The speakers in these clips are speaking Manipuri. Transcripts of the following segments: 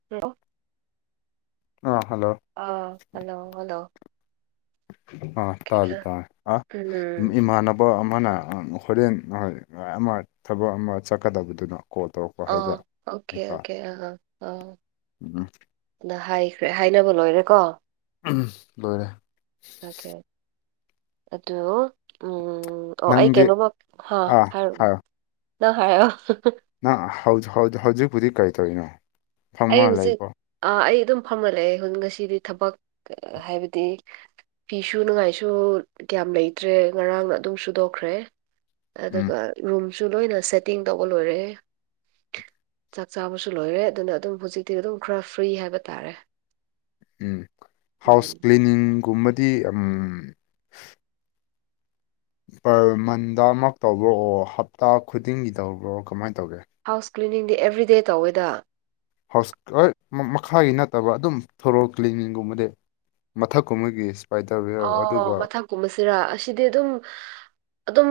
[unintelligible] ꯑꯥ ꯍꯜꯂꯣ ꯑꯥ ꯍꯜꯂꯣ ꯍꯜꯂꯣ ꯑ ꯇꯥꯔꯦ ꯇꯥꯔꯦ ꯑ ꯎꯝ ꯏꯃꯥꯟꯅꯕ ꯑꯃꯅ ꯍꯣꯔꯦꯟ ꯃꯥ ꯊꯕꯛ ꯑꯃ ꯆꯠꯀꯗꯕꯗꯨꯅ ꯀꯣꯜ ꯇꯧꯔꯛ ꯑꯥ ꯑꯣꯀꯦ ꯑꯣꯀꯦ ꯑꯥ ꯑꯥ ꯎꯝ ꯅ ꯍꯥꯏꯈ꯭ꯔꯦ ꯍꯥꯏꯅꯕ ꯂꯣꯏꯔꯦ ꯀꯣ ꯎꯝ ꯂꯣꯢꯔꯦ ꯑꯣꯀꯦ ꯑꯗꯨ ꯎꯝ ꯑꯣ ꯑꯩ ꯅꯪꯗꯤ ꯀꯩꯅꯣꯃ ꯍꯥ ꯑꯥ ꯍꯥꯏꯔꯛꯎ ꯍꯥꯏꯌꯣ ꯅꯪ ꯍꯥꯏꯔꯛꯑꯣ ꯅꯪ ꯍꯧ ꯍꯧ ꯍꯧꯖꯤꯛꯄꯨꯗꯤ ꯀꯩꯇꯧꯔꯤꯅꯣ ꯑꯩ ꯍꯧꯖꯤꯛ ꯑ ꯑꯩ ꯑꯗꯨꯝ ꯐꯝꯂ ꯂꯩꯌꯦ ꯉꯁꯤꯗꯤ ꯊꯕꯛ ꯍꯥꯏꯕꯗꯤ ꯐꯤ ꯁꯨꯅꯤꯡꯉꯥꯏꯁꯨ ꯀꯌꯥꯝ ꯂꯩꯇ꯭ꯔꯦ ꯉꯔꯥꯡꯅ ꯑꯗꯨꯝ ꯁꯨꯗꯣꯛꯈ꯭ꯔꯦ ꯎꯝ ꯑꯗꯨꯒ ꯔꯨꯝ ꯁꯨ ꯂꯣꯏꯅ ꯁꯦꯠꯇꯤꯡ ꯇꯧꯕ ꯂꯣꯏꯔꯛꯑꯦ ꯆꯥꯛ ꯆꯥꯕꯁꯨ ꯂꯣꯏꯔꯦ ꯑꯗꯨꯅ ꯑꯗꯨꯝ ꯍꯧꯖꯤꯛꯇꯤ ꯑꯗꯨꯝ ꯈꯔ ꯐ꯭ꯔꯤ ꯍꯥꯏꯕ ꯇꯥꯔꯦ ꯎꯝ ꯎꯝ ꯍꯥꯎꯁ ꯀ꯭ꯂꯤꯅꯤꯡꯒꯨꯝꯕꯗꯤ ꯑꯝ ꯄꯔ ꯃꯟꯗꯃꯛ ꯇꯧꯕ꯭ꯔꯣꯑꯣ ꯍꯞꯇꯥ ꯈꯨꯗꯤꯡꯒꯤ ꯇꯧꯕ꯭ꯔꯣ ꯀꯃꯥꯏ ꯇꯧꯒꯦ ꯍꯥꯎꯁ ꯀ꯭ꯂꯤꯅꯤꯡꯗꯤ ꯑꯦꯕ꯭ꯔꯤꯗꯦ ꯇꯧꯋꯦꯗ ꯍꯥꯎꯁ ꯍꯣꯏ ꯃꯈꯥꯒꯤ ꯅꯠꯇꯕ ꯑꯗꯨꯝ ꯊꯣꯔꯣꯜ ꯀ꯭ꯂꯤꯅꯤꯡꯒꯨꯝꯕꯗꯤ ꯃꯊꯛꯀꯨꯝꯕꯒꯤ ꯏꯁꯄꯥꯏꯗꯔ ꯋꯦꯌꯔ ꯑꯣ ꯑꯗꯨꯒ ꯃꯊꯛ ꯀꯨꯝꯕꯁꯤꯔꯥ ꯑꯁꯤꯗꯤ ꯑꯗꯨꯝ ꯑꯗꯨꯝ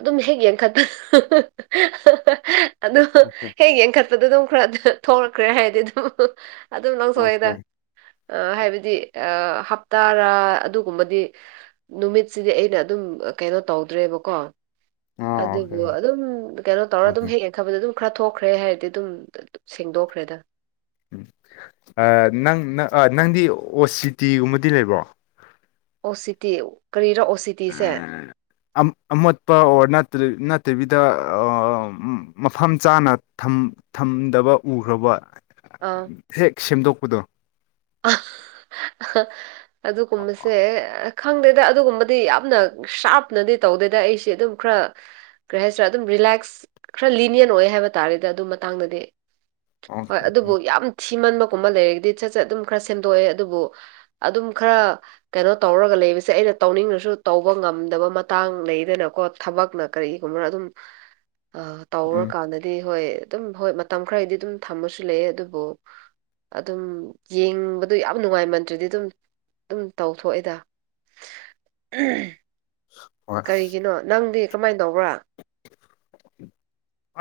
ꯑꯗꯨꯝ ꯍꯦꯛ ꯌꯦꯡꯈꯠ ꯑꯗꯨ ꯑꯣꯀꯦ ꯍꯦꯛ ꯌꯦꯡꯈꯠꯄꯗ ꯑꯗꯨꯝ ꯈꯔ ꯊꯣꯛꯂꯛꯈ꯭ꯔꯦ ꯍꯥꯏꯗꯤ ꯑꯗꯨꯝ ꯑꯗꯨꯝ ꯂꯧꯊꯣꯛꯑꯦꯗ ꯑꯣꯀꯦ ꯑ ꯍꯥꯏꯕꯗꯤ ꯑ ꯍꯞꯇꯥꯗꯥ ꯑꯗꯨꯒꯨꯝꯕꯗꯤ ꯅꯨꯃꯤꯠꯁꯤꯗꯤ ꯑꯩꯅ ꯑꯗꯨꯝ ꯀꯩꯅꯣ ꯇꯧꯗ꯭ꯔꯦꯕꯀꯣ ꯑꯥ ꯑꯣꯀꯦ ꯑꯗꯨꯕꯨ ꯑꯗꯨꯝ ꯀꯩꯅꯣ ꯇꯧꯔꯒ ꯑꯣꯀꯦ ꯑꯗꯨꯝ ꯍꯦꯛ ꯊꯕꯗꯣ ꯑꯗꯨꯝ ꯈꯔ ꯊꯣꯛꯈ꯭ꯔꯦ ꯍꯥꯏꯕꯗꯤ ꯑꯗꯨꯝ ꯁꯦꯡꯗꯣꯛꯈ꯭ꯔꯦꯗ ꯎꯝ ꯅꯪꯪ ꯅꯪꯗꯤ ꯑꯣ ꯁꯤ ꯇꯤꯒꯨꯝꯕꯗꯤ ꯂꯩꯕ꯭ꯔꯣ ꯑꯣꯁꯤ ꯇꯤ ꯀ꯭ꯔꯤꯔ ꯑꯣꯁꯤ ꯇꯤ ꯑꯃꯣꯠꯄ ꯑꯣꯔ ꯅꯠꯇꯕꯤꯗ ꯃꯐꯝ ꯆꯥꯅ ꯊꯝꯗꯕ ꯎꯈ꯭ꯔꯕꯣ ꯑꯥ ꯍꯦꯛ ꯁꯦꯝꯗꯣꯛꯄꯗꯣ [unintelligible] [unintelligible] ꯑꯗꯨꯒꯨꯝꯕꯁꯦ ꯈꯪꯗꯦꯗ ꯑꯗꯨꯒꯨꯝꯕꯗꯤ ꯌꯥꯝꯅ ꯁꯥꯞꯅꯗꯤ ꯇꯧꯗꯦꯗ ꯑꯩꯁꯦ ꯑꯗꯨꯝ ꯈ꯭ꯔꯥ ꯀꯔꯤ ꯍꯥꯏꯁꯤꯔꯥ ꯑꯗꯨꯝ ꯔꯤꯂꯦꯛꯁ ꯈꯔ ꯂꯤꯅꯤꯌꯟ ꯑꯣꯏꯌꯦ ꯍꯥꯏꯕ ꯇꯥꯔꯦꯗ ꯑꯗꯨ ꯃꯇꯥꯡꯗꯗꯤ ꯍꯣꯏ ꯑꯣꯀꯦ ꯑꯗꯨꯕꯨ ꯌꯥꯝ ꯊꯤꯃꯟꯕꯒꯨꯝꯕ ꯂꯩꯔꯗꯤ ꯁꯠ ꯁꯠ ꯑꯗꯨꯝ ꯈꯔ ꯁꯦꯝꯗꯣꯛꯑꯦ ꯑꯗꯨꯕꯨ ꯑꯗꯨꯝ ꯈꯔ ꯀꯩꯅꯣ ꯇꯧꯔꯒ ꯂꯩꯕꯁꯦ ꯑꯩꯅ ꯇꯧꯅꯤꯡꯔꯥꯁꯨ ꯇꯧꯕ ꯉꯝꯗꯕ ꯃꯇꯥꯡ ꯂꯩꯗꯅꯀꯣ ꯊꯕꯛꯅ ꯀꯔꯤꯒꯨꯝꯕꯔꯥ ꯑꯗꯨꯝ [unintelligible] ꯑ ꯇꯧꯔ ꯎꯝ ꯀꯥꯟꯗꯗꯤ ꯍꯣꯏ ꯑꯗꯨꯝ ꯍꯣꯏ ꯃꯇꯝ ꯈꯔꯗꯤ ꯑꯗꯨꯝ ꯊꯝꯕꯥꯁꯨ ꯂꯩꯌꯦ ꯑꯗꯨꯕꯨ ꯑꯗꯨꯝ ꯌꯦꯡꯕꯗꯣ ꯌꯥꯝ ꯅꯨꯡꯉꯥꯏꯃꯟꯗ꯭ꯔꯗꯤ ꯑꯗꯨꯝ ꯑꯗꯨꯝ ꯇꯧꯊꯣꯛ ꯑꯦꯗ ꯎꯝ ꯍꯣꯏ ꯀꯔꯤꯒꯤꯅꯣ ꯅꯪꯗꯤ ꯀꯃꯥꯏ ꯇꯧꯕ꯭ꯔꯥ [unintelligible]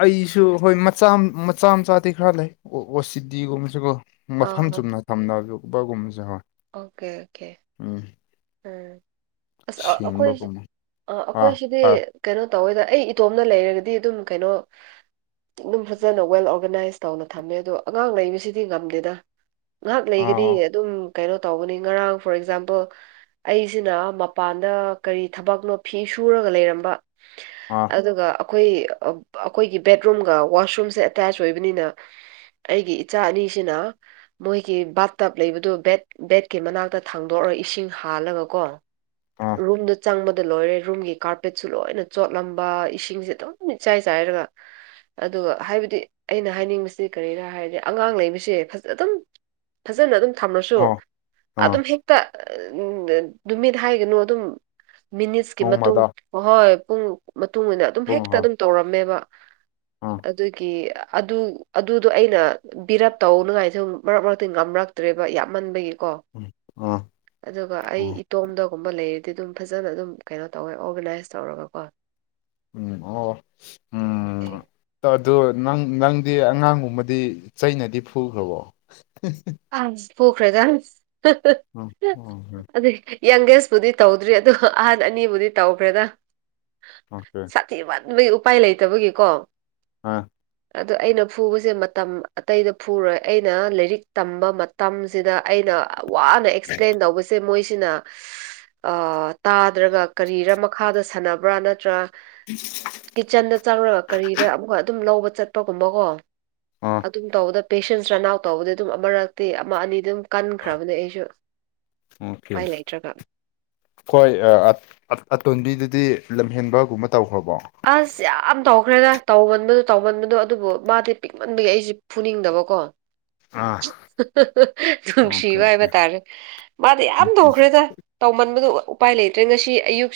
ꯑꯩꯁꯨ ꯍꯣꯏ ꯃꯆꯥ ꯃꯆꯥ ꯃꯆꯥꯗꯤ ꯈꯔ ꯂꯩ ꯑꯣ-ꯁꯤ-ꯗꯤ ꯒꯨꯝꯕꯁꯨ ꯀꯣ ꯃꯐꯝ ꯑꯥ ꯆꯨꯝꯅ ꯊꯝꯅꯔꯛꯄꯒꯨꯝꯖꯨ ꯍꯣꯏ ꯑꯣꯀꯦ ꯑꯣꯀꯦ ꯎꯝ ꯎꯝ ꯑꯁ ꯑꯩꯈꯣꯏ ꯁꯦꯡꯕꯒꯨꯝꯕ ꯑ ꯑꯩꯈꯣꯏ ꯑꯥ ꯁꯤꯗꯤ ꯑꯥ ꯀꯩꯅꯣ ꯇꯧꯋꯦꯗ ꯑꯩ ꯏꯇꯣꯝꯗꯥ ꯂꯩꯔꯒꯗꯤ ꯑꯗꯨꯝ ꯀꯩꯅꯣ ꯑꯗꯨꯝ ꯐꯖꯅ ꯋꯦꯜ ꯑꯣꯔꯒꯅꯥꯏꯁ ꯇꯧꯅ ꯊꯝꯃꯦ ꯑꯗꯣ ꯑꯉꯥꯡ ꯂꯩꯕꯁꯤꯗꯤ ꯉꯝꯗꯦꯗ ꯉꯥꯛ ꯂꯩꯒꯅꯤ ꯑꯥ ꯑꯗꯨꯝ ꯀꯩꯅꯣ ꯇꯧꯒꯅꯤ ꯉꯔꯥꯡ ꯐꯣꯔ ꯑꯦꯛꯖꯥꯝꯄꯜ ꯑꯩꯁꯤꯅ ꯃꯄꯥꯟꯗ ꯀꯔꯤ ꯊꯕꯛꯅꯣ ꯐꯤ ꯁꯨꯔꯒ ꯂꯩꯔꯝꯕ ꯑꯥ ꯑꯗꯨꯒ ꯑꯩꯈꯣꯏ ꯑꯩꯈꯣꯏꯒꯤ ꯕꯦꯠꯔꯨꯝꯒ ꯋꯥꯁꯔꯨꯝꯁꯦ ꯑꯦꯇꯦꯆ ꯑꯣꯏꯕꯅꯤꯅ ꯑꯩꯒꯤ ꯏꯆꯥ ꯑꯅꯤꯁꯤꯅ ꯃꯣꯏꯒꯤ ꯕꯥꯠ ꯇꯞ ꯂꯩꯕꯗꯨ ꯕꯦꯠ ꯕꯦꯠꯀꯤ ꯃꯅꯥꯛꯇ ꯊꯥꯡꯗꯣꯔꯥ ꯏꯁꯤꯡ ꯍꯥꯜꯂꯒ ꯀꯣ ꯑꯥ ꯔꯨꯝꯗꯣ ꯆꯪꯕꯗ ꯂꯣꯏꯔꯦ ꯔꯨꯝꯒꯤ ꯀꯥꯔꯄꯦꯠꯁꯨ ꯂꯣꯏꯅ ꯆꯣꯠꯂꯝꯕ ꯏꯁꯤꯡꯁꯦ ꯑꯗꯨꯝ ꯏꯆꯥꯏ ꯆꯥꯏꯔꯒ ꯑꯗꯨꯒ ꯍꯥꯏꯕꯗꯤ ꯑꯩꯅ ꯍꯥꯏꯅꯤꯡꯕꯁꯤ ꯀꯔꯤꯔꯥ ꯍꯥꯏꯔꯗꯤ ꯑꯉꯥꯡ ꯂꯩꯕꯁꯦ ꯐꯖ ꯑꯗꯨꯝ ꯐꯖꯅ ꯑꯗꯨꯝ ꯊꯝꯔꯥꯁꯨ ꯑꯥ ꯑꯥ ꯑꯗꯨꯝ ꯍꯦꯛꯇ ꯎ ꯎꯝ ꯅꯨꯃꯤꯠ ꯍꯥꯏꯒꯅꯨ ꯑꯗꯨꯝ ꯃꯤꯅꯤꯠꯁꯀꯤ ꯃꯇꯨꯡ ꯅꯣꯡꯃꯗ ꯍ ꯍꯣꯏ ꯄꯨꯡ ꯃꯇꯨꯡ ꯏꯟꯅ ꯑꯗꯨꯝ ꯑꯣ ꯍꯦꯛꯇ ꯍꯣꯏ ꯑꯗꯨꯝ ꯇꯧꯔꯝꯃꯦꯕ ꯑꯥ ꯑꯗꯨꯒꯤ ꯑꯗꯨ ꯑꯗꯨꯗꯣ ꯑꯩꯅ ꯕꯤꯔꯞ ꯇꯧꯅꯉꯥꯏꯁꯨ ꯃꯔꯛ ꯃꯔꯛꯇꯤ ꯉꯝꯔꯛꯇ꯭ꯔꯦꯕ ꯌꯥꯝꯃꯟꯕꯒꯤꯀꯣ ꯎꯝ ꯑꯗꯨꯒ ꯑꯩ ꯏꯇꯣꯝꯗꯒꯨꯝꯕ ꯂꯩꯔꯗꯤ ꯑꯗꯨꯝ ꯐꯖꯅ ꯑꯗꯨꯝ ꯀꯩꯅꯣ ꯇꯧꯔꯒꯥ ꯑꯣꯔꯒꯅꯥꯏꯁ ꯇꯧꯔꯒꯀꯣ ꯎꯝ ꯑꯣ ꯎꯝ ꯑꯗꯨ ꯅꯪ ꯅꯪꯗꯤ ꯑꯉꯥꯡꯒꯨꯝꯕꯗꯤ ꯆꯩꯅꯗꯤ ꯐꯨꯈ꯭ꯔꯕꯣ ꯑꯁ ꯐꯨꯈꯔ꯭ꯦꯗꯥ ꯍꯥ ꯎꯝ ꯎꯝ ꯍꯥ ꯌꯥꯡꯒꯦꯁꯄꯨꯗꯤ ꯇꯧꯗ꯭ꯔꯤ ꯑꯗꯤ ꯑꯍꯟ ꯑꯅꯤꯕꯨꯗꯤ ꯇꯧꯈ꯭ꯔꯦꯗ ꯑꯣꯀꯦ ꯊꯤꯃꯟꯕꯩ ꯎꯄꯥꯏ ꯂꯩꯇꯕꯒꯤꯀꯣ ꯑꯥ ꯑꯗꯣ ꯑꯩꯅ ꯐꯨꯕꯁꯦ ꯃꯇꯝ ꯑꯇꯩꯗ ꯐꯨꯔꯣꯏ ꯑꯩꯅ ꯂꯥꯏꯔꯤꯛ ꯇꯝꯕ ꯃꯇꯝꯁꯤꯗ ꯑꯩꯅ ꯋꯥꯅ ꯑꯦꯛꯁꯄ꯭ꯂꯦꯟ ꯇꯧꯕꯁꯦ ꯃꯣꯏꯁꯤꯅ ꯑꯥ ꯇꯥꯗ꯭ꯔꯥꯒ ꯀꯔꯤꯔꯥ ꯃꯈꯥꯗ ꯁꯥꯟꯅꯕ꯭ꯔꯥ ꯅꯠꯇ꯭ꯔꯥ ꯀꯤꯠꯆꯟꯗ ꯆꯪꯔꯒ ꯀꯔꯤꯔꯥ ꯑꯃꯨꯛꯀꯥ ꯑꯗꯨꯝ ꯂꯧꯕ ꯆꯠ ꯄꯒꯨꯝꯕꯀꯣ ꯑꯥ ꯑꯗꯨꯝ ꯇꯧꯕꯗ ꯄꯦꯁꯦꯟꯁ ꯔꯟ ꯑꯥꯎꯠ ꯇꯧꯕꯗꯤ ꯑꯗꯨꯝ ꯑꯃꯔꯛꯇꯤ ꯑꯃ ꯑꯅꯤ ꯑꯗꯨꯝ ꯀꯟꯈ꯭ꯔꯥꯕꯅꯦ ꯑꯩꯁꯨ ꯎꯄꯥꯏ ꯂꯩꯇ꯭ꯔꯥꯒ ꯈꯣꯏ ꯑꯥ ꯑꯇꯣꯟꯕꯤꯗꯨꯗꯤ ꯂꯝꯍꯦꯟꯕꯒꯨꯝꯕ ꯇꯧꯈ꯭ꯔꯥꯕꯣ ꯑꯁ ꯌꯥꯝ ꯇꯧꯈ꯭ꯔꯦꯗ ꯇꯧꯃꯟꯕꯗꯣ ꯇꯧꯃꯟꯕꯗꯣ ꯑꯗꯨꯕꯨ ꯃꯥꯗꯤ ꯄꯤꯛꯃꯟꯕꯒꯤ ꯑꯩꯖꯦ ꯐꯨꯅꯤꯡꯗꯕꯀꯣ [inaudible] ꯑꯣꯀꯦ ꯅꯨꯡꯁꯤꯕ ꯍꯥꯏꯕ ꯇꯥꯔꯦ ꯃꯥꯗꯤ ꯌꯥꯝ ꯇꯧꯈ꯭ꯔꯦꯗ ꯇꯧꯃꯟꯕꯗꯣ ꯎꯄꯥꯏ ꯂꯩꯇ꯭ꯔꯦ ꯉꯁꯤ ꯑꯌꯨꯛ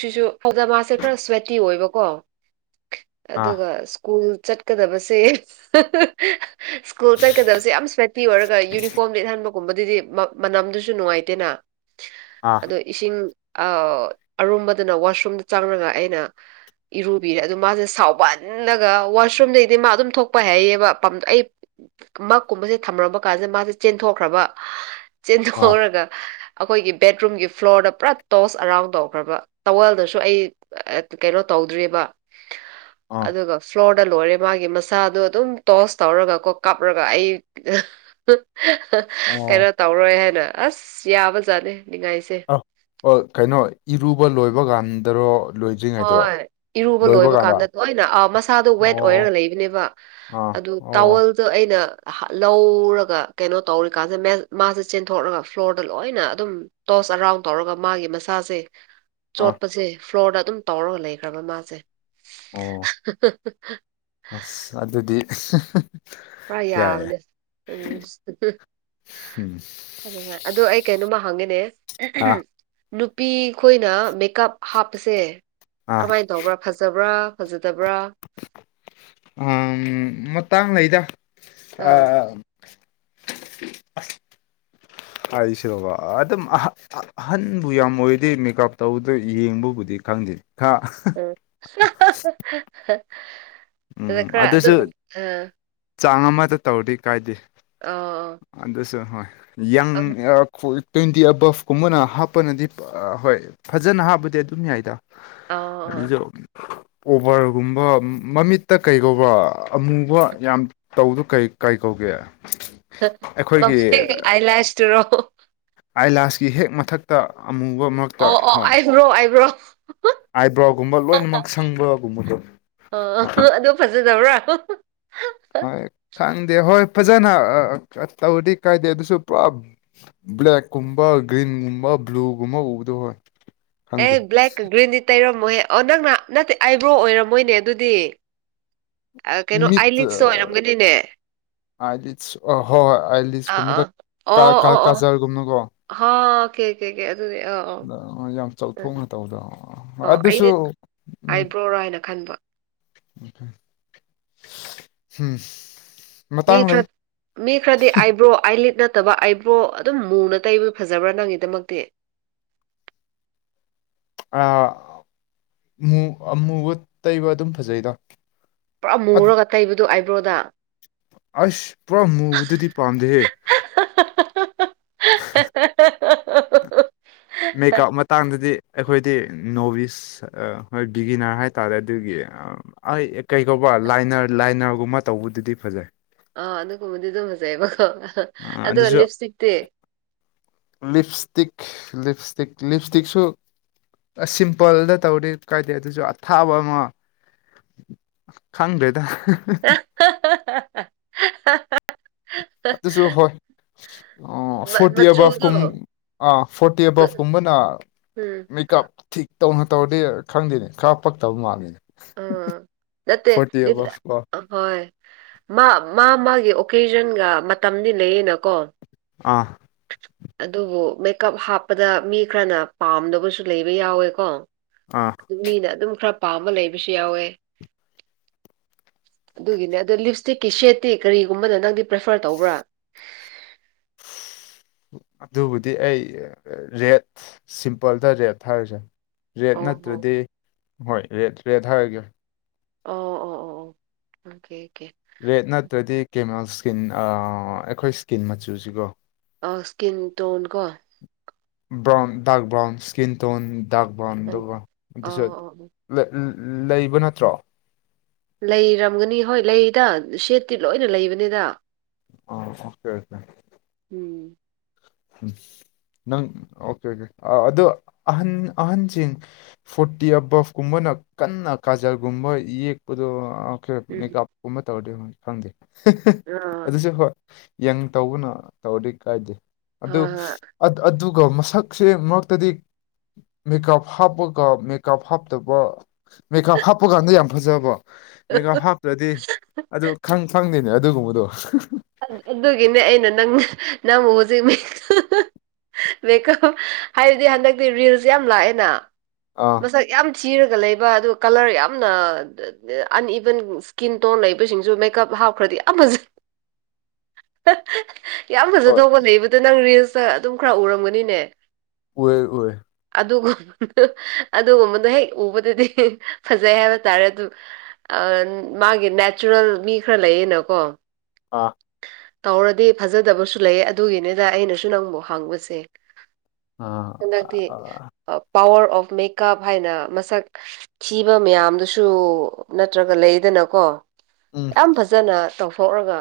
ꯁꯤꯁꯨ ꯐꯧꯗ ꯃꯥꯁꯦ ꯈꯔ ꯁ꯭ꯋꯦꯇꯤ ꯑꯣꯏꯕꯀꯣ ꯑꯥ ꯑꯗꯨꯒ ꯁ꯭ꯀꯨꯜ ꯆꯠꯀꯥꯗꯕꯁꯦ ꯁ꯭ꯀꯨꯜ ꯆꯠꯀꯥꯗꯕꯁꯦ ꯌꯥꯝ ꯁ꯭ꯋꯦꯇꯤ ꯑꯣꯏꯔꯒ ꯌꯨꯅꯤꯐꯣꯔꯝ ꯂꯤꯠꯍꯟꯕ ꯒꯨꯨꯝꯕꯗꯨꯗꯤ ꯃꯥ ꯃꯅꯝꯗꯨꯁꯨ ꯅꯨꯡꯉꯥꯏꯇꯦꯅ ꯑꯥ ꯑꯗꯣ ꯏꯁꯤꯡ ꯑꯥ ꯑꯔꯨꯝꯕꯗꯨꯅ ꯋꯥꯁꯔꯨꯝꯗ ꯆꯪꯔꯒ ꯑꯩꯅ ꯏꯔꯨꯕꯤꯔꯦ ꯑꯗꯨ ꯃꯥꯖꯦ ꯁꯥꯎꯕꯟꯂꯒ ꯋꯥꯁꯔꯨꯝꯗꯩꯗꯤ ꯃꯥ ꯑꯗꯨꯝ ꯊꯣꯛꯄ ꯍꯥꯏꯌꯦꯕ ꯄꯝ ꯑꯩ ꯃꯛꯀꯨꯝꯕꯖꯦ ꯊꯝꯔꯝꯕ ꯀꯥꯟꯖꯤꯗ ꯃꯥꯖꯦ ꯆꯦꯟꯊꯣꯛꯈ꯭ꯔꯥꯕ ꯑꯥ ꯆꯦꯟꯊꯣꯛꯔꯥꯒ ꯑꯩꯈꯣꯏꯒꯤ ꯕꯦꯗꯔꯨꯝꯒꯤ ꯐ꯭ꯂꯣꯔꯗ ꯄꯨꯔꯥ ꯇꯣꯁ ꯑꯔꯥꯎꯟ ꯗꯧ ꯈ꯭ꯔꯥꯕ ꯇꯋꯦꯜꯗꯁꯨ ꯑꯩ ꯀꯩꯅꯣ ꯇꯧꯗ꯭ꯔꯤꯑꯕ ꯑꯥ ꯑꯗꯨꯒ ꯐ꯭ꯂꯣꯔꯗ ꯂꯣꯏꯔꯦ ꯃꯥꯒꯤ ꯃꯁꯥꯗꯣ ꯑꯗꯨꯝ ꯇꯣꯁ ꯇꯧꯔꯒ ꯀꯣ ꯀꯥꯞꯔꯒ ꯑꯩ [unintelligible] ꯑꯣ ꯀꯩꯅꯣ ꯇꯧꯔꯣꯏ ꯍꯥꯏꯅ ꯑꯁ ꯌꯥꯕꯖꯥꯠꯅꯤ ꯅꯤꯡꯉꯥꯏꯁꯦ ꯑꯣ ꯀꯩꯅꯣ ꯏꯔꯨꯕ ꯂꯣꯏꯕ ꯒꯥꯟꯗꯔꯣ ꯍꯣꯏ ꯏꯔꯨꯕ ꯂꯣꯏꯕ ꯀꯥꯟꯗ ꯂꯣꯏꯅ ꯑꯥ ꯃꯁꯥꯗꯣ ꯋꯦꯠ ꯑꯣ ꯑꯣꯏꯔꯒ ꯂꯩꯕꯅꯦꯕ ꯑꯥ ꯑꯗꯨ ꯑꯣ ꯇꯥꯋꯜ ꯇꯣ ꯑꯩꯅ ꯂꯧꯔꯒ ꯀꯩꯅꯣ ꯇꯧꯔꯤꯀꯥꯟꯖꯦ [unintelligible] ꯃꯥꯁꯦ ꯆꯦꯟꯊꯣꯛꯔꯒ ꯐ꯭ꯂꯣꯔꯗ ꯂꯣꯏꯅ ꯑꯗꯨꯝ ꯇꯣꯁ ꯑꯔꯥꯎꯟ ꯇꯧꯔꯒ ꯃꯥꯒꯤ ꯃꯁꯥꯁꯦ ꯑꯥ ꯆꯣꯠꯄꯁꯦ ꯐ꯭ꯂꯣꯔꯗ ꯑꯗꯨꯝ ꯇꯧꯔꯒ ꯂꯩꯈ꯭ꯔꯥꯕ ꯃꯥꯖꯦ ꯑꯣ ꯑꯁ ꯑꯗꯨꯗꯤ ꯄꯨꯔꯥ ꯌꯥꯏ ꯌꯥꯕꯅꯦ ꯎꯝ ꯎꯝ ꯑꯗꯨꯅ ꯑꯗꯣ ꯑꯩ ꯀꯩꯅꯣꯝꯃ ꯍꯪꯉꯦꯅꯦ ꯑꯥ ꯅꯨꯄꯤ ꯈꯣꯏꯅ ꯃꯦꯀꯞ ꯍꯥꯞꯄꯁꯦ ꯑꯥ ꯀꯃꯥꯏꯟ ꯇꯧꯕ꯭ꯔꯥ ꯐꯖꯕ꯭ꯔꯥ ꯐꯖꯗꯕ꯭ꯔꯥ ꯎꯝ ꯃꯇꯥꯡ ꯂꯩꯗ ꯑꯥ ꯑꯁ ꯑꯥꯏꯁꯨꯕ ꯑꯗꯨꯝ ꯑꯍꯥ ꯑꯍꯟꯕꯨ ꯌꯥꯝ ꯑꯣꯏꯗꯤ ꯃꯦꯀꯞ ꯇꯧꯕꯗ ꯌꯦꯡꯕꯕꯨꯗꯤ ꯈꯪꯗꯦ ꯈꯥ ꯑꯗꯨꯗ ꯎꯝ ꯈꯔ ꯑꯗꯨꯁꯨ ꯑꯗꯨꯝ ꯑꯥ ꯆꯥꯡ ꯑꯃꯗ ꯇꯧꯔꯗꯤ ꯀꯥꯏꯗꯦ ꯑꯣ ꯑꯣ ꯑꯗꯨꯁꯨ ꯍꯣꯏ ꯌꯪ ꯑꯥ ꯈꯣꯏ ꯇ꯭ꯋꯦꯟꯇꯤ ꯑꯕꯞꯀꯨꯝꯕꯅ ꯍꯥꯞꯄꯅꯗꯤ ꯍꯣꯏ ꯐꯖꯅ ꯍꯥꯞꯄꯗꯤ ꯑꯗꯨꯝ ꯌꯥꯏꯗ ꯑꯣ ꯑꯗꯨꯖꯨ ꯑꯣꯕꯔꯒꯨꯝꯕ ꯃꯃꯤꯠ ꯍꯛꯇ ꯀꯩ ꯀꯧꯕꯔ ꯑꯃꯨꯕ ꯌꯥꯝ ꯇꯧꯕꯗꯨ ꯀꯩ ꯀꯩ ꯀꯧꯒꯦ ꯑꯩꯈꯣꯏꯒꯤ [inaudible] ꯑꯥꯏ ꯂꯁ ꯇꯨꯔꯣ ꯑꯥꯏꯂꯥꯁꯀꯤ ꯍꯦꯛ ꯃꯊꯛꯇ ꯑꯃꯨꯕ ꯃꯔꯛꯇ ꯑꯣ ꯑꯣ ꯍꯣꯏ ꯑꯕ꯭ꯔꯣ ꯑꯕ꯭ꯔꯣ ꯑꯥꯏꯕ꯭ꯔꯣꯒꯨꯝꯕ ꯂꯣꯏꯅꯃꯛ ꯁꯪꯕꯔꯒꯨꯝꯕꯗꯣ ꯐꯖꯗꯕꯔꯥ ꯍꯣꯏ ꯈꯪꯗꯦ ꯍꯣꯏ ꯐꯖꯅ ꯇꯧꯗꯤ ꯀꯥꯏꯗꯦ ꯑꯗꯨꯁꯨ ꯄꯨꯔꯥ ꯕ꯭ꯂꯦꯛꯀꯨꯝꯕ ꯒ꯭ꯔꯤꯟꯒꯨꯝꯕ ꯕ꯭ꯂꯨꯒꯨꯝꯕ ꯎꯕꯗꯣ ꯍꯣꯏ ꯑꯦ ꯈꯪꯗꯦ ꯕ꯭ꯂꯦꯛꯀ ꯒ꯭ꯔꯤꯟꯗꯤ ꯇꯩꯔꯝꯃꯣꯍꯦ ꯑꯣ ꯅꯪꯅ ꯅꯠꯇꯦ ꯑꯥꯏꯕ꯭ꯔꯣ ꯑꯣꯏꯔꯝꯃꯣꯏꯅꯦ ꯑꯗꯨꯗꯤ ꯀꯩꯅꯣ ꯑꯥꯏ ꯂꯤꯠꯇ ꯑꯣꯏꯔꯝꯒꯅꯤꯅꯦ ꯑꯥꯏ ꯂꯤꯠꯁ ꯑ ꯍꯣꯏ ꯍꯣꯏ ꯑꯥꯏ ꯑꯥ ꯂꯤꯠꯁꯀꯨꯝꯕꯗ ꯑꯥ ꯀꯥ ꯑꯣ ꯀꯥ ꯑꯣ ꯑꯣ ꯀꯥꯖꯔꯒꯨꯝꯕꯀꯣ ꯍꯥ ꯀꯦ ꯀꯦꯀꯦ ꯑꯗꯨꯅꯦ ꯑ ꯑ ꯌꯥꯝ ꯆꯥꯎꯊꯣꯛꯅ ꯇꯧꯕꯔꯣ ꯑꯗꯨꯁꯨ ꯑꯥꯏꯕ꯭ꯔꯣ ꯔꯥ ꯍꯥꯏꯅ ꯈꯟꯕ ꯍꯝ ꯃꯤꯈꯔ ꯃꯤ ꯈꯔꯗꯤ ꯑꯥꯏꯕ꯭ꯔꯣ ꯑꯥꯏ ꯂꯤꯠ ꯅꯠꯇꯕ ꯑꯥꯏꯕ꯭ꯔꯣ ꯑꯗꯨꯝ ꯃꯨꯅ ꯇꯩꯕ ꯐꯖꯕ꯭ꯔꯥ ꯅꯪꯒꯤꯗꯃꯛꯇꯤ ꯑꯥ ꯑꯨ ꯑꯃꯨꯕ ꯇꯩꯕ ꯑꯗꯨꯝ ꯐꯖꯩꯗꯥ ꯄꯨꯔꯥ ꯃꯨꯔꯒ ꯇꯩꯕꯗꯨ ꯑꯥꯏꯕ꯭ꯔꯣꯗ ꯑꯁ ꯄꯨꯔꯥ ꯃꯨꯕꯗꯨꯗꯤ ꯄꯥꯝꯗꯦꯍꯦ ꯍ [inaudible] ꯃꯦꯀꯞ ꯃꯇꯥꯡꯗꯗꯤ ꯑꯩꯈꯣꯏꯗꯤ ꯅꯣꯚꯤꯁ ꯍꯣꯏ ꯒꯤꯒꯤꯅꯔ ꯍꯥꯏꯇꯥꯔꯦ ꯑꯗꯨꯒꯤ ꯑꯩ ꯀꯩꯕ ꯂꯥꯏꯅꯔ ꯂꯥꯏꯅꯔꯒꯨꯝꯕ ꯇꯧꯕꯗꯨꯗꯤ ꯐꯖꯩ ꯑꯥ ꯑꯗꯨꯒꯨꯝꯕꯗꯤ ꯑꯗꯨꯝ ꯐꯖꯩꯑꯦꯕꯀꯣ ꯑꯗꯨ ꯂꯤꯞꯁꯇꯤꯛꯇꯤ ꯂꯤꯞꯁꯇꯛ ꯂꯤꯞꯁꯇꯛ ꯂꯤꯞꯁꯇꯛꯁꯨ ꯑꯁ ꯁꯤꯝꯄꯜꯗ ꯇꯧꯔꯤ ꯀꯥꯏꯗꯦ ꯑꯗꯨꯁꯨ ꯑꯊꯥꯕ ꯑꯃ ꯈꯪꯗ꯭ꯔꯦꯗ [inaudible] ꯑꯗꯨꯁꯨ ꯍꯣꯏ ꯑꯣ ꯐꯣꯔꯇꯤ ꯑꯦꯕꯞ ꯃꯆꯨꯗꯣ ꯀꯨꯝ ꯑꯥ ꯐꯣꯔꯇꯤ ꯃ- ꯑꯦꯕꯞ ꯀꯨꯝꯕ ꯅ ꯎꯝ ꯃꯦꯀꯞ ꯊꯤꯛ ꯇꯧꯅ ꯇꯧꯔꯗꯤ ꯈꯪꯗꯦꯅꯦ ꯈꯔ ꯄꯛꯇꯕ ꯃꯥꯜꯂꯤꯅꯦ ꯑꯥ ꯅꯠꯇꯦ ꯐꯣꯔꯇꯤ ꯑꯕꯞ ꯀꯣ [inaudible] ꯍꯣꯏ ꯃꯥ ꯃꯥ ꯃꯥꯒꯤ ꯑꯣꯀꯦꯖꯟꯒ ꯃꯇꯝꯗꯤ ꯂꯩꯌꯦꯅꯀꯣ ꯑꯥ ꯑꯗꯨꯕꯨ ꯃꯦꯀꯞ ꯍꯥꯞꯄꯗ ꯃꯤ ꯈꯔꯅ ꯄꯥꯝꯗꯕꯁꯨ ꯂꯩꯕ ꯌꯥꯎꯋꯦꯀꯣ ꯑꯥ ꯃꯤꯅ ꯑꯗꯨꯝ ꯈꯔ ꯄꯥꯝꯕ ꯂꯩꯕꯁꯨ ꯌꯥꯎꯋꯦ ꯑꯗꯨꯒꯤꯅꯦ ꯑꯗꯣ ꯂꯤꯞꯁꯇꯤꯛꯀꯤ ꯁꯦꯠꯇꯤ ꯀꯔꯤꯒꯨꯝꯕꯅ ꯅꯪꯗꯤ ꯄ꯭ꯔꯦꯐꯔ ꯇꯧꯕ꯭ꯔꯥ ꯑꯗꯨꯕꯨꯗꯤ ꯑꯩ ꯔꯦꯠ ꯁꯤꯝꯄꯜꯗ ꯔꯦꯠ ꯊꯥꯔꯁꯦ ꯔꯦꯠ ꯑꯣ ꯍꯣ ꯅꯠꯇ꯭ꯔꯗꯤ ꯍꯣꯏ ꯔꯦꯠ ꯔꯦꯠ ꯍꯥꯏꯔꯒꯦ ꯑꯣ ꯑꯣ ꯑꯣ ꯑꯣ ꯑꯣꯀꯦ ꯑꯣꯀꯦ ꯔꯦꯠ ꯅꯠꯇ꯭ꯔꯗꯤ ꯀꯦꯃꯦꯜ ꯁ꯭ꯀꯤꯟ ꯑꯩꯈꯣꯏ ꯁ꯭ꯀꯤꯟ ꯃꯆꯨꯁꯤꯒꯣ ꯏꯁꯀꯤꯟ ꯇꯣꯟ ꯀꯣ brown dark brown skin tone dark brown ꯎꯝ ꯑꯗꯨꯒ ꯑꯗꯨꯁꯨ ꯑꯣ ꯑꯣ ꯑꯣ ꯂꯩꯕ ꯅꯠꯇ꯭ꯔꯣ ꯂꯩꯔꯝꯒꯅꯤ ꯍꯣꯏ ꯂꯩꯗ ꯁꯦꯠꯇꯤ ꯂꯣꯏꯅ ꯂꯩꯕꯅꯤꯗ ꯑ ꯑꯣꯀꯦ ꯑꯣꯀꯦ ꯎꯝ ꯅꯪ ꯑꯣꯀꯦ ꯑꯣꯀꯦ ꯑꯗꯣ ꯑꯍꯟ ꯑꯍꯟꯁꯤꯡ ꯐꯣꯔꯇꯤ ꯑꯕꯞꯀꯨꯝꯕꯅ ꯀꯟꯅ ꯀꯥꯖꯜꯒꯨꯝꯕ ꯌꯦꯛꯄꯗꯣ ꯈꯔ ꯎꯝ ꯃꯦꯀꯞꯀꯨꯝꯕ ꯇꯧꯔꯗꯤ ꯈꯪꯗꯦ ꯑꯥ ꯑꯗꯨꯁꯨ ꯍꯣꯏ ꯌꯪ ꯇꯧꯕꯅ ꯇꯧꯔꯗꯤ ꯀꯥꯏꯗꯦ ꯑꯗꯨ ꯍꯣꯏ ꯍꯣꯏ ꯑꯗꯨꯒ ꯃꯁꯛꯁꯦ ꯃꯔꯛꯇꯗꯤ ꯃꯦꯀꯞ ꯍꯥꯞꯄꯒ ꯃꯦꯀꯞ ꯍꯥꯞꯇꯕ ꯃꯦꯀꯞ ꯍꯥꯞꯄꯀꯥꯟꯗ ꯌꯥꯝ ꯐꯖꯕ ꯃꯦꯒꯞ ꯍꯥꯞꯇ꯭ꯔꯗꯤ ꯑꯗꯨ ꯈꯪ ꯐꯪꯗꯦꯅꯦ ꯑꯗꯨꯒꯨꯝꯕꯗꯣ ꯑꯗꯨꯒꯤꯅꯦ ꯑꯩꯅ ꯅꯪ ꯅꯪꯕꯨ ꯍꯧꯖꯤꯛ ꯃꯦꯀꯞ ꯍꯥꯏꯕꯗꯤ ꯍꯟꯗꯛꯇꯤ ꯔꯤꯜꯖꯦ ꯌꯥꯝ ꯂꯥꯛꯑꯦꯅ ꯑꯥ ꯃꯁꯛ ꯌꯥꯝ ꯊꯤꯔꯒ ꯂꯩꯕ ꯑꯗꯨꯒ ꯀꯂꯔ ꯌꯥꯝꯅ ꯑꯟꯏꯕꯟ ꯁ꯭ꯀꯤꯟ ꯇꯣꯟ ꯂꯩꯕꯁꯤꯡꯁꯨ ꯃꯦꯀꯞ ꯍꯥꯞꯈ꯭ꯔꯗꯤ ꯌꯥꯝ ꯐꯖꯩ ꯌꯥꯝ ꯐꯖ ꯍꯣꯏ ꯗꯧꯕ ꯂꯩꯕꯗ ꯅꯪ ꯔꯤꯜꯁꯇ ꯑꯗꯨꯝ ꯈꯔ ꯎꯔꯝꯒꯅꯤꯅꯦ ꯎꯔꯦ ꯎꯌꯦ ꯑꯗꯨꯒꯨꯝ ꯑꯗꯨꯒꯨꯝꯕꯗꯣ ꯍꯦꯛ ꯎꯕꯗꯗꯤ ꯐꯖꯩ ꯍꯥꯏꯕ ꯇꯥꯔꯦ ꯑꯗꯨ ꯃꯥꯒꯤ ꯅꯦꯆꯔꯦꯜ ꯃꯤ ꯈꯔ ꯂꯩꯌꯦꯅꯀꯣ ꯑꯥ ꯇꯧꯔꯗꯤ ꯐꯖꯗꯕꯁꯨ ꯂꯩ ꯑꯗꯨꯒꯤꯅꯤꯗ ꯑꯩꯅꯁꯨ ꯅꯪꯕꯨ ꯍꯥꯡꯕꯁꯦ ꯑ ꯍꯟꯗꯛꯇꯤ ꯄꯋꯥꯔ ꯑꯣꯐ ꯃꯦꯀꯞ ꯍꯥꯏꯅ ꯃꯁꯛ ꯊꯤꯕ ꯃꯌꯥꯝꯗꯨꯁꯨ ꯅꯠꯇ꯭ꯔꯒ ꯂꯩꯗꯅꯀꯣ ꯎꯝ ꯌꯥꯝ ꯐꯖꯅ ꯇꯧꯊꯣꯛꯂꯒ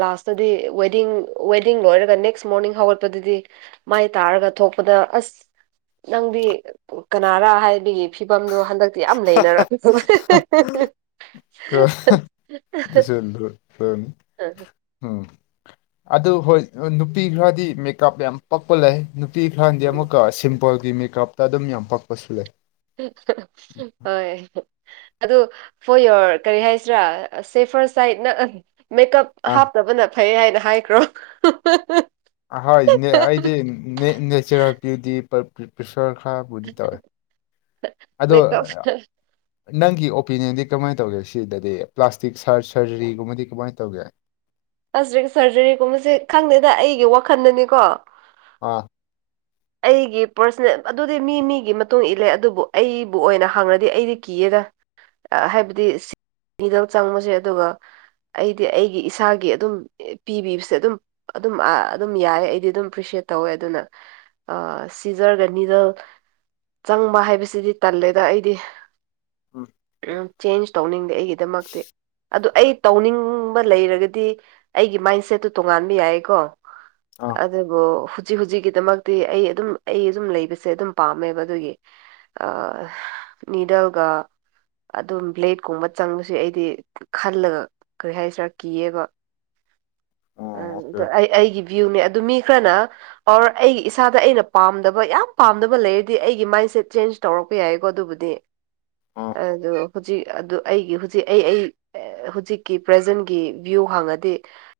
ꯂꯥꯁꯇꯗꯤ ꯋꯦꯗꯤꯡ ꯋꯦꯗꯤꯡ ꯂꯣꯏꯔꯒ ꯅꯦꯛꯁ ꯃꯣꯔꯅꯤꯡ ꯍꯧꯒꯠꯄꯗꯗꯤ ꯃꯥꯏ ꯇꯥꯔꯒ ꯊꯣꯛꯄꯗ ꯑꯁ ꯅꯪꯗꯤ ꯀꯅꯥꯔ ꯍꯥꯏꯔꯗꯤ ꯐꯤꯕꯝꯗꯣ ꯍꯟꯗꯛꯇꯤ ꯌꯥꯝ ꯂꯩꯅꯔ [unintelligible] [inaudible] ꯎꯝ ꯑꯗꯨ ꯍꯣꯏ ꯅꯨꯄꯤ ꯈꯔꯗꯤ ꯃꯦꯀꯞ ꯌꯥꯝ ꯄꯛꯄ ꯂꯩ ꯅꯨꯄꯤ ꯈꯔꯅꯗꯤ ꯑꯃꯨꯛꯀ ꯁꯤꯝꯄꯜꯒꯤ ꯃꯦꯀꯞꯇ ꯑꯗꯨꯝ ꯌꯥꯝ ꯄꯛꯄꯁꯨ ꯂꯩ ꯍꯣꯏ ꯑꯗꯨ ꯐꯣꯔ ꯌꯣꯔ ꯀꯔꯤ ꯍꯥꯏꯁꯤꯔꯥ ꯁꯦꯐꯔ ꯁꯥꯏꯠ ꯃꯦꯀꯞ ꯍꯥꯞꯅꯕꯅ ꯐꯩ ꯍꯥꯏꯅ ꯍꯥꯏꯈ꯭ꯔꯣ ꯑꯍꯣꯏ ꯑꯩꯗꯤ ꯅꯦꯆꯔꯦꯜ ꯕ꯭ꯌꯨꯇꯤ ꯄꯦꯁꯣꯔ ꯈꯔꯕꯨꯗꯤ ꯇꯧꯋꯦ ꯑꯗꯣ ꯃꯦꯀꯞ ꯅꯪꯒꯤ ꯑꯣꯄꯤꯅꯤꯌꯟꯗꯤ ꯀꯃꯥꯏꯅ ꯇꯧꯒꯦ ꯁꯤꯗꯗꯤ ꯄ꯭ꯂꯥꯁꯇꯤꯛ ꯁꯔꯖꯔꯤꯒꯨꯝꯕꯗꯤ ꯀꯃꯥꯏꯅ ꯇꯧꯒꯦ ꯑꯁ ꯁꯔꯖꯔꯤꯒꯨꯝꯕꯁꯦ ꯈꯪꯗꯦꯗ ꯑꯩꯒꯤ ꯋꯥꯈꯟꯗꯅꯤꯀꯣ ꯑꯥ ꯑꯩꯒꯤ ꯄꯔꯁꯅꯦꯜ ꯑꯗꯨꯗꯤ ꯃꯤ ꯃꯤꯒꯤ ꯃꯇꯨꯡ ꯏꯜꯂꯦ ꯑꯗꯨꯕꯨ ꯑꯩꯕꯨ ꯑꯣꯏꯅ ꯍꯪꯉꯗꯤ ꯑꯩꯗꯤ ꯀꯤꯌꯦꯗ ꯑꯥ ꯍꯥꯏꯕꯗꯤ ꯁꯤꯠ ꯅꯤꯗꯜ ꯆꯪꯕꯁꯦ ꯑꯗꯨꯒ ꯑꯩꯗꯤ ꯑꯩꯒꯤ ꯏꯁꯥꯒꯤ ꯑꯗꯨꯝ ꯑꯦ ꯄꯤꯕꯤꯕꯁꯦ ꯑꯗꯨꯝ ꯑꯗꯨꯝ ꯑꯥ ꯑꯗꯨꯝ ꯌꯥꯏ ꯑꯩꯗꯤ ꯑꯗꯨꯝ ꯑꯦꯄ꯭ꯔꯤꯁꯦꯠ ꯇꯧꯋꯦ ꯑꯗꯨꯅ ꯑꯥ ꯁꯤꯖꯔꯒ ꯅꯤꯗꯜ ꯆꯪꯕ ꯍꯥꯏꯕꯁꯤꯗꯤ ꯇꯜꯂꯦꯗ ꯑꯩꯗꯤ ꯎꯝ ꯎꯝ ꯆꯦꯟꯖ ꯇꯧꯅꯤꯡꯗꯦ ꯑꯩꯒꯤꯗꯃꯛꯇꯤ ꯑꯗꯨ ꯑꯩ ꯇꯧꯅꯤꯡꯕ ꯂꯩꯔꯒꯗꯤ ꯑꯩꯒꯤ ꯃꯥꯏꯟ ꯁꯦꯠꯇꯨ ꯇꯣꯉꯥꯟꯕ ꯌꯥꯏꯀꯣ ꯑꯥ ꯑꯗꯨꯕꯨ ꯍꯨꯖꯤꯛ ꯍꯨꯖꯤꯛꯀꯤ ꯗꯃꯛ ꯗꯤ ꯑꯩ ꯑꯗꯨꯝ ꯑꯩ ꯑꯗꯨꯝ ꯂꯩꯕꯁꯦ ꯑꯗꯨꯝ ꯄꯥꯝꯃꯦꯕ ꯑꯗꯨꯒꯤ ꯑꯥ ꯍꯥ ꯅꯤꯗꯜꯒ ꯑꯗꯨꯝ ꯕ꯭ꯂꯦꯗꯀꯨꯝꯕ ꯆꯪꯕꯁꯦ ꯑꯩꯗꯤ ꯈꯜꯂꯒ ꯀꯔꯤ ꯍꯥꯏꯁꯤꯔꯥ ꯀꯤꯌꯦꯕ ꯑꯣ ꯑ ꯑꯣꯀꯦ ꯗꯨ ꯑꯩ ꯑꯩꯒꯤ ꯚ꯭ꯌꯨꯅꯦ ꯑꯗꯨ ꯃꯤ ꯈꯔꯅ ꯑꯣꯔ ꯑꯩꯒꯤ ꯏꯁ ꯏꯁꯥꯗ ꯑꯩꯅ ꯄꯥꯝꯗꯕ ꯌꯥꯝ ꯄꯥꯝꯗꯕ ꯂꯩꯔꯗꯤ ꯑꯩꯒꯤ ꯃꯥꯏꯟꯁꯦꯠ ꯆꯦꯟꯖ ꯇꯧꯔꯛꯄ ꯌꯥꯏꯀꯣ ꯑꯗꯨꯕꯨꯗꯤ ꯑꯥ ꯑꯗꯨ ꯍꯨꯖꯤꯛ ꯑꯗꯨ ꯑꯩꯒꯤ ꯍꯨꯖꯤꯛ ꯑꯩ ꯑꯩ ꯑꯦ ꯍꯨꯖꯤꯛꯀꯤ ꯄ꯭ꯔꯖꯦꯟꯒꯤ ꯚ꯭ꯌꯨ ꯍꯪꯉꯗꯤ